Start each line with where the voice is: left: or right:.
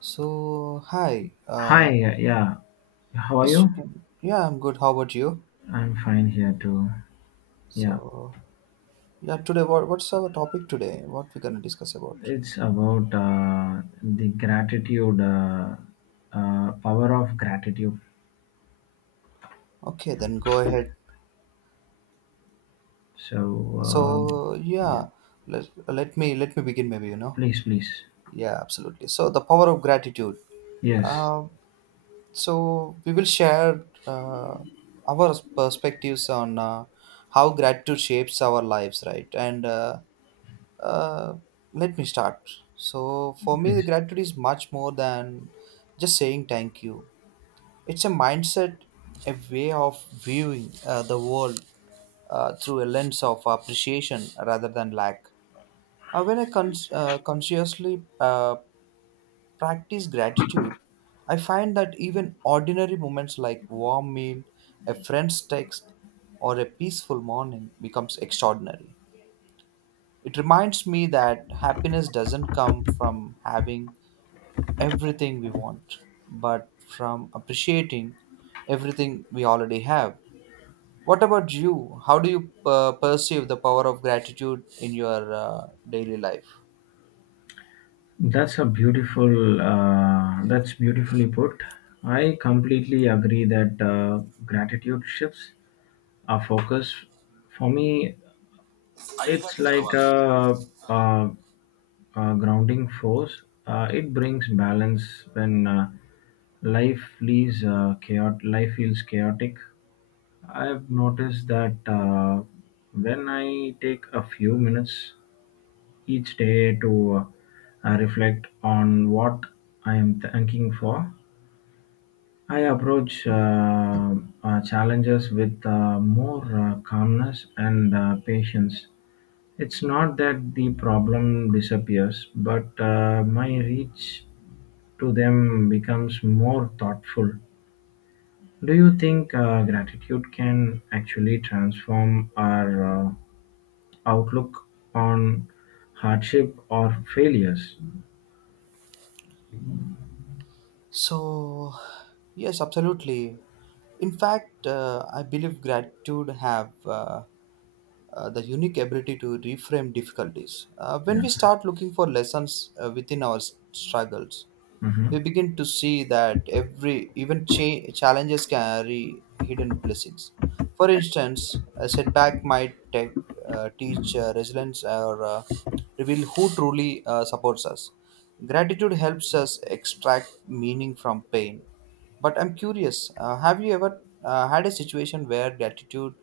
right: So, hi.
left: Hi, yeah, how are
right: Yes,
left: you?
right: you can. Yeah, I'm good. How about you?
left: I'm fine here too. Yeah,
right: So, yeah, today, what's our topic today? What we're gonna discuss about?
left: it's about the gratitude, power of gratitude.
right: Okay, then go ahead.
left: So, um
right: So, yeah,
left: yeah,
right: let me begin. Maybe you know.
left: please, please,
right: Yeah, absolutely. So, the power of gratitude.
left: yes,
right: Um, so we will share our perspectives on how gratitude shapes our lives, right? And Uh, Let me start. So, for me, the
left: please.
right: gratitude is much more than just saying thank you. It's a mindset, a way of viewing the world through a lens of appreciation rather than lack. When I consciously practice gratitude, I find that even ordinary moments like warm meal, a friend's text, or a peaceful morning becomes extraordinary. It reminds me that happiness doesn't come from having everything we want, but from appreciating everything we already have. What about you? How do you perceive the power of gratitude in your daily life?
left: That's a beautiful. That's beautifully put. I completely agree that gratitude shifts our focus. For me, it's like a, uh grounding force. It brings balance when Life feels chaotic. I've noticed that when I take a few minutes each day to reflect on what I am thanking for, I approach challenges with more calmness and patience. It's not that the problem disappears, but my reach to them becomes more thoughtful. Do you think gratitude can actually transform our outlook on hardship or failures?
right: So, yes, absolutely. In fact, I believe gratitude have the unique ability to reframe difficulties. When
left: Yeah.
right: we start looking for lessons within our struggles, we
left: Mhm.
right: begin to see that every even challenges carry hidden blessings. For instance, a setback might teach resilience or reveal who truly supports us. Gratitude helps us extract meaning from pain. But I'm curious, have you ever had a situation where gratitude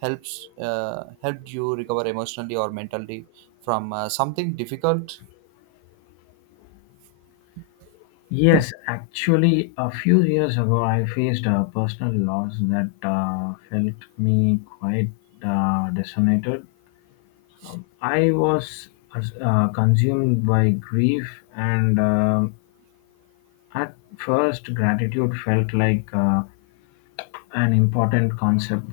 right: helps helped you recover emotionally or mentally from something difficult?
left: Yes, actually, a few years ago, I faced a personal loss that felt me quite disoriented. I was consumed by grief, and at first, gratitude felt like an important concept.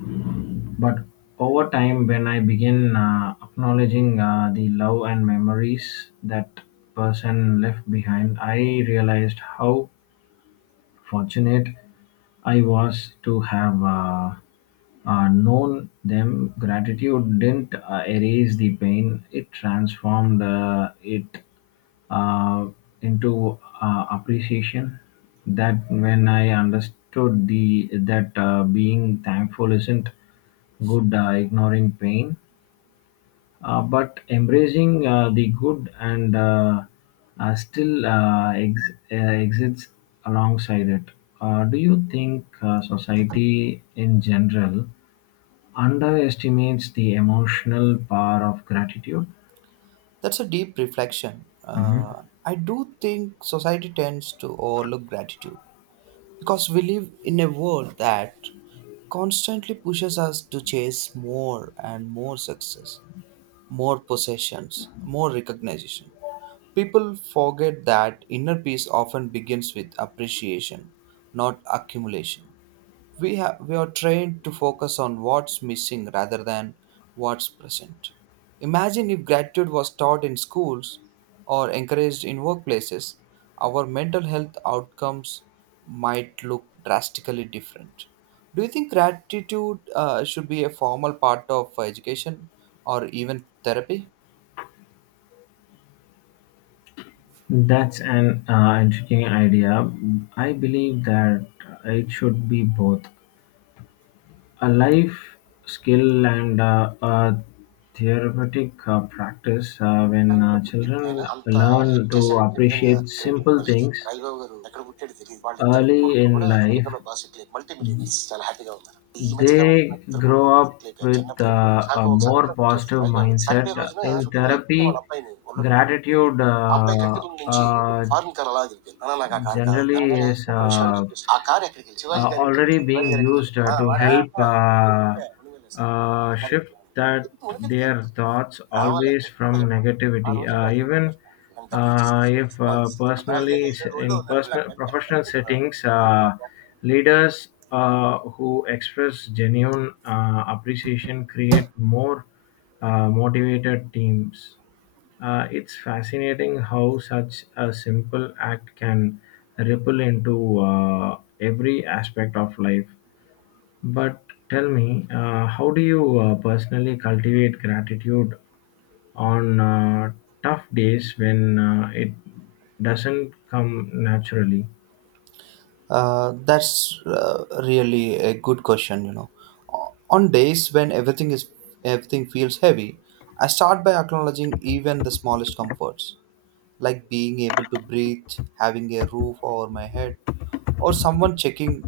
left: But over time, when I began acknowledging the love and memories that person left behind, I realized how fortunate I was to have known them. Gratitude didn't erase the pain; it transformed it uh, into appreciation. That when I understood the that being thankful isn't good, ignoring pain but embracing the good and still exists alongside it. Do you think society in general underestimates the emotional power of gratitude?
right: That's a deep reflection. I do think society tends to overlook gratitude because we live in a world that constantly pushes us to chase more and more success, more possessions, more recognition. People forget that inner peace often begins with appreciation, not accumulation. We have we are trained to focus on what's missing rather than what's present. Imagine if gratitude was taught in schools or encouraged in workplaces, our mental health outcomes might look drastically different. Do you think gratitude should be a formal part of education or even therapy?
left: That's an intriguing idea. I believe that it should be both. A life skill and a therapeutic practice when
right: తెలంగాణలో పుట్టి ఆయన
left: children
right: అంత
left: learn
right: help
left: to
right: చేశారంటే నిజంగా
left: appreciate
right: great
left: simple
right: మళ్ళీ
left: things
right: Rajababu garu ఎక్కడ పుట్టాడు తెలియదు వాళ్ళిద్దరు
left: early
right: కొడుకులు
left: in
right: కూడా
left: life,
right: అమెరికాలో బాగా సెటిల్ అయ్యారు, మల్టీ మిలియనర్స్ చాలా హ్యాపీగా ఉన్నారు ఈ మధ్య కాలం
left: they
right: ఇద్దరు
left: grow
right: కొడుకులు
left: up
right: సెటిల్ అయిపోయారు
left: with
right: చిన్నప్పుడు ఎప్పుడో చూసి. నాకు
left: a
right: ఒక
left: more
right: సంఘటన గుర్తు
left: positive
right: వస్తుంది రాజబాబు గారు
left: mindset.
right: సండే రోజున
left: In
right: షూటింగ్ లేకపోతే వాళ్ళ
left: therapy,
right: అబ్బాయిని ఒళ్ళో పెట్టుకుని కూర్చుంటాడు.
left: gratitude
right: ఆ అబ్బాయి కంటి ముందు నుంచి ఒక ఫారెన్ కార్ అలా దిగిపోయింది అన్న నాకు ఆ కార్ కావాలి
left: generally
right: అనగానే
left: is.
right: ఒక నిమిషం అని చెప్పేసి ఆ కార్ ఎక్కడికి వెళ్ళి శివాజీ గారి ఇంట్లో
left: Already
right: శివాజీ
left: being
right: గారి ఇంటికి వెళ్ళి,
left: used
right: "ఆ,
left: to
right: వాడా
left: help
right: ఆ, ఎక్కడికి వెళ్ళా?" "ఉండగలే సార్ అంత కార్
left: shift
right: ఎందుకు?"
left: that
right: "ఎందుకు, ఉండగలిగితే?"
left: their thoughts always
right: కావాలంటే ఎంత
left: from
right: చెప్పండి ఆ
left: negativity,
right: రోజుల్లో నాకు మూడు
left: even
right: లక్షలు నేను డబ్బులు ఇచ్చి తీసుకొచ్చి
left: if
right: కాదు నాలుగేళ్ళు
left: personally
right: ఐదేళ్ళు ఒళ్ళు
left: in personal
right: ఉన్నాడు
left: professional settings,
right: అంత
left: leaders who express genuine appreciation create more motivated teams. It's fascinating how such a simple act can ripple into every aspect of life. But tell me, how do you personally cultivate gratitude on tough days when it doesn't come naturally?
right: That's uh, really a good question, you know. O- On days when everything feels heavy, I start by acknowledging even the smallest comforts, like being able to breathe, having a roof over my head, or someone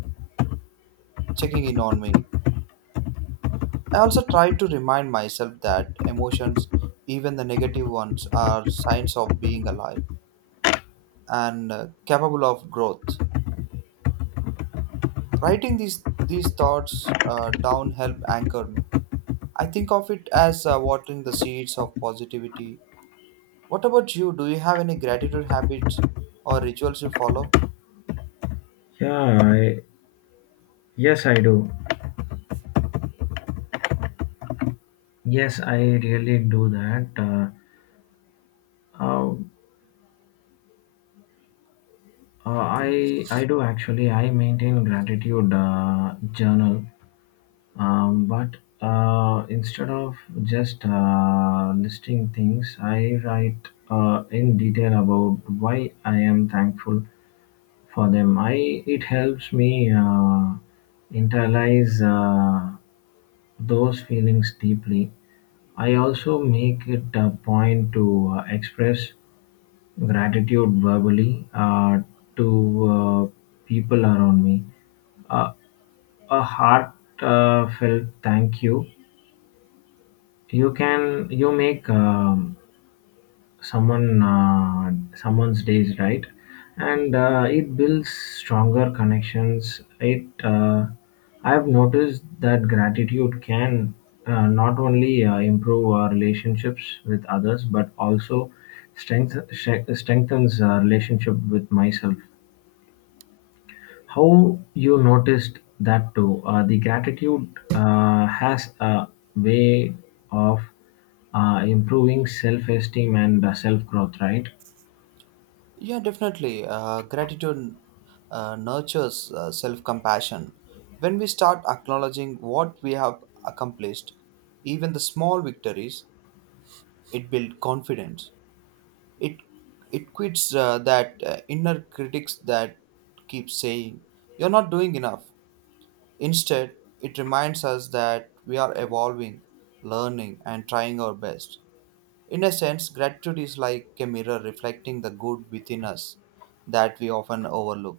right: checking in on me. I also try to remind myself that emotions, even the negative ones, are signs of being alive and capable of growth. Writing these thoughts down help anchor me. I think of it as watering the seeds of positivity. What about you? Do you have any gratitude habits or rituals you follow?
left: Yeah, I, yes, I do. Yes, I really do that. Uh, I do actually. I maintain gratitude journal. But instead of just listing things, I write in detail about why I am thankful for them. I it helps me internalize those feelings deeply. I also make it a point to express gratitude verbally to people around me. Uh, a heartfelt felt thank you can you make someone uh, someone's days right, and it builds stronger connections. It I've noticed that gratitude can not only improve our relationships with others but also strength, strengthens our relationship with myself. How you noticed that too? The gratitude has a way of improving self-esteem and self-growth, right?
right: Yeah, definitely. Gratitude nurtures self compassion. When we start acknowledging what we have accomplished, even the small victories, it builds confidence. It it quits that inner critics that keep saying you're not doing enough. Instead, it reminds us that we are evolving, learning, and trying our best. In a sense, gratitude is like a mirror reflecting the good within us that we often overlook.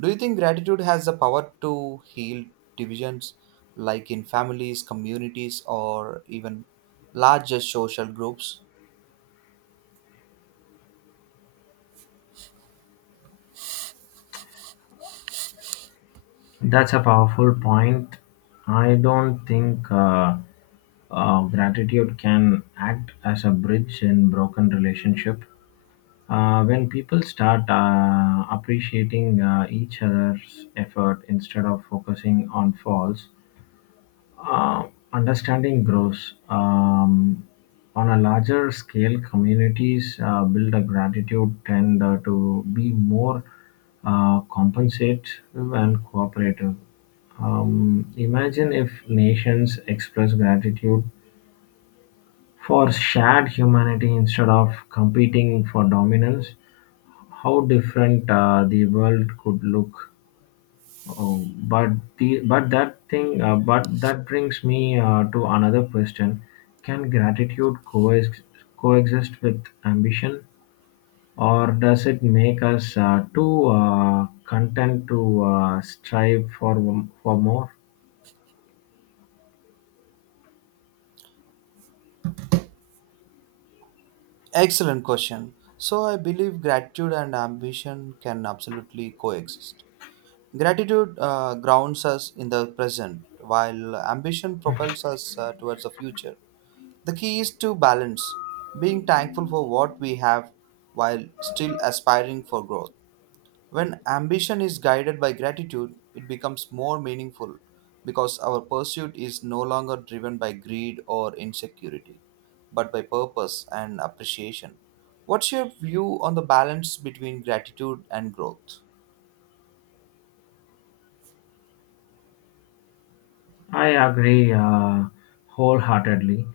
right: Do you think gratitude has the power to heal divisions, like in families, communities, or even larger social groups?
left: That's a powerful point. I don't think gratitude can act as a bridge in broken relationship. When people start appreciating each other's effort instead of focusing on faults, uh, understanding grows. On a larger scale, communities build a gratitude tend to be more compensative and cooperative. Imagine if nations express gratitude for shared humanity instead of competing for dominance, how different the world could look. Oh, but the but that thing but that brings me to another question. Can gratitude coex coexist with ambition, or does it make us too content to strive for more?
right: Excellent question. So, I believe gratitude and ambition can absolutely coexist. Gratitude grounds us in the present, while ambition propels us towards the future. The key is to balance, being thankful for what we have while still aspiring for growth. When ambition is guided by gratitude, it becomes more meaningful because our pursuit is no longer driven by greed or insecurity, but by purpose and appreciation. What's your view on the balance between gratitude and growth?
left: I agree wholeheartedly.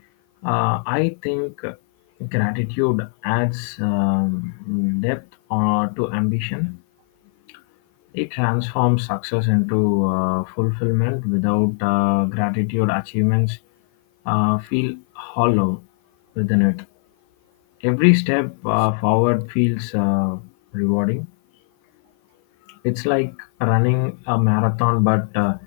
left: I think gratitude adds depth to ambition. It transforms success into fulfillment; without gratitude, achievements feel hollow within it. Every step forward feels rewarding. It's like running a marathon, but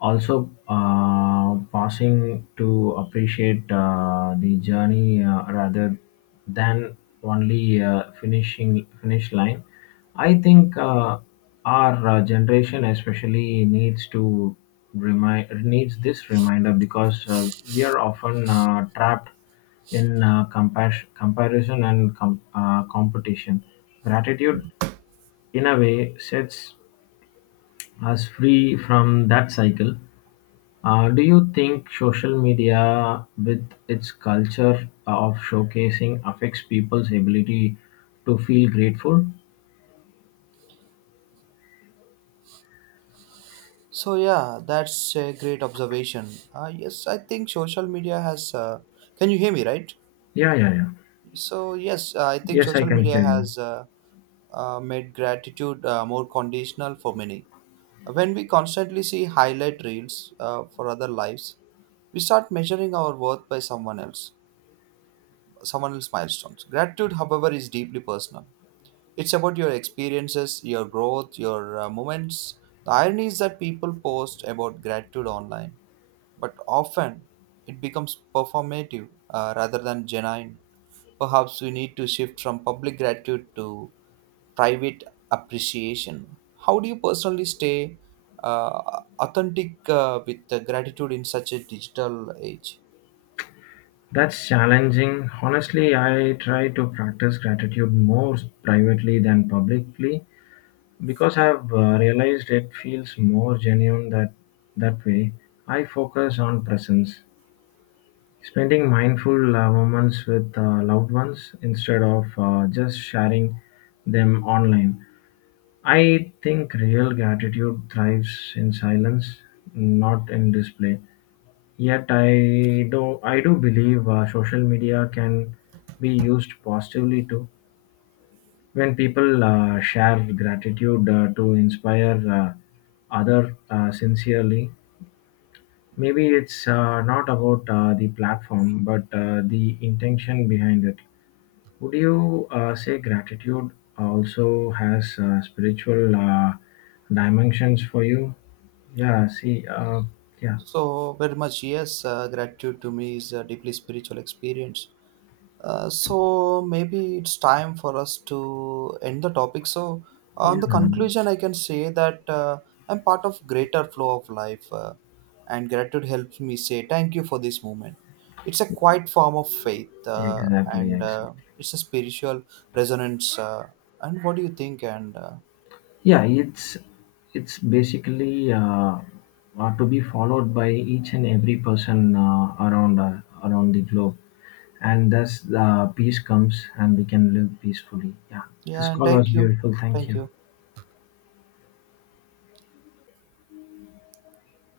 left: also pausing to appreciate the journey rather than only finish line. I think our generation especially needs to remind needs this reminder because we are often trapped in comparison and competition. Gratitude, in a way, sets as free from that cycle. Do you think social media, with its culture of showcasing, affects people's ability to feel grateful?
right: So yeah, that's a great observation. Yes, I think social media has. Can you hear me, right?
left: Yeah, yeah, yeah.
right: So yes, I think
left: Yes, I
right: social
left: can
right: media
left: hear you.
right: has made gratitude more conditional for many. When we constantly see highlight reels for other lives, we start measuring our worth by someone else's milestones. Gratitude, however, is deeply personal. It's about your experiences, your growth, your moments. The irony is that people post about gratitude online but often it becomes performative rather than genuine. Perhaps we need to shift from public gratitude to private appreciation. How do you personally stay authentic with the gratitude in such a digital age?
left: That's challenging. Honestly, I try to practice gratitude more privately than publicly because I've realized it feels more genuine that way. I focus on presence, spending mindful moments with loved ones instead of just sharing them online. I think real gratitude thrives in silence, not in display. Yet I do believe social media can be used positively too. When people share gratitude to inspire other sincerely, maybe it's not about the platform but the intention behind it. Would you say gratitude also has spiritual dimensions for you? Yeah, see, uh, yeah,
right: So, very much yes, gratitude to me is a deeply spiritual experience. So maybe it's time for us to end the topic. So on
left: yeah,
right: the conclusion, I can say that I'm part of greater flow of life, and gratitude helps me say thank you for this moment. It's a quiet form of faith,
left: exactly,
right: and
left: exactly.
right: it's a spiritual resonance. And what do you think? And
left: Yeah, it's basically to be followed by each and every person around the globe, and thus peace comes, and we can live peacefully. Yeah, this
right: Yeah, and
left: call was beautiful. Thank
right: thank
left: you.
right: you.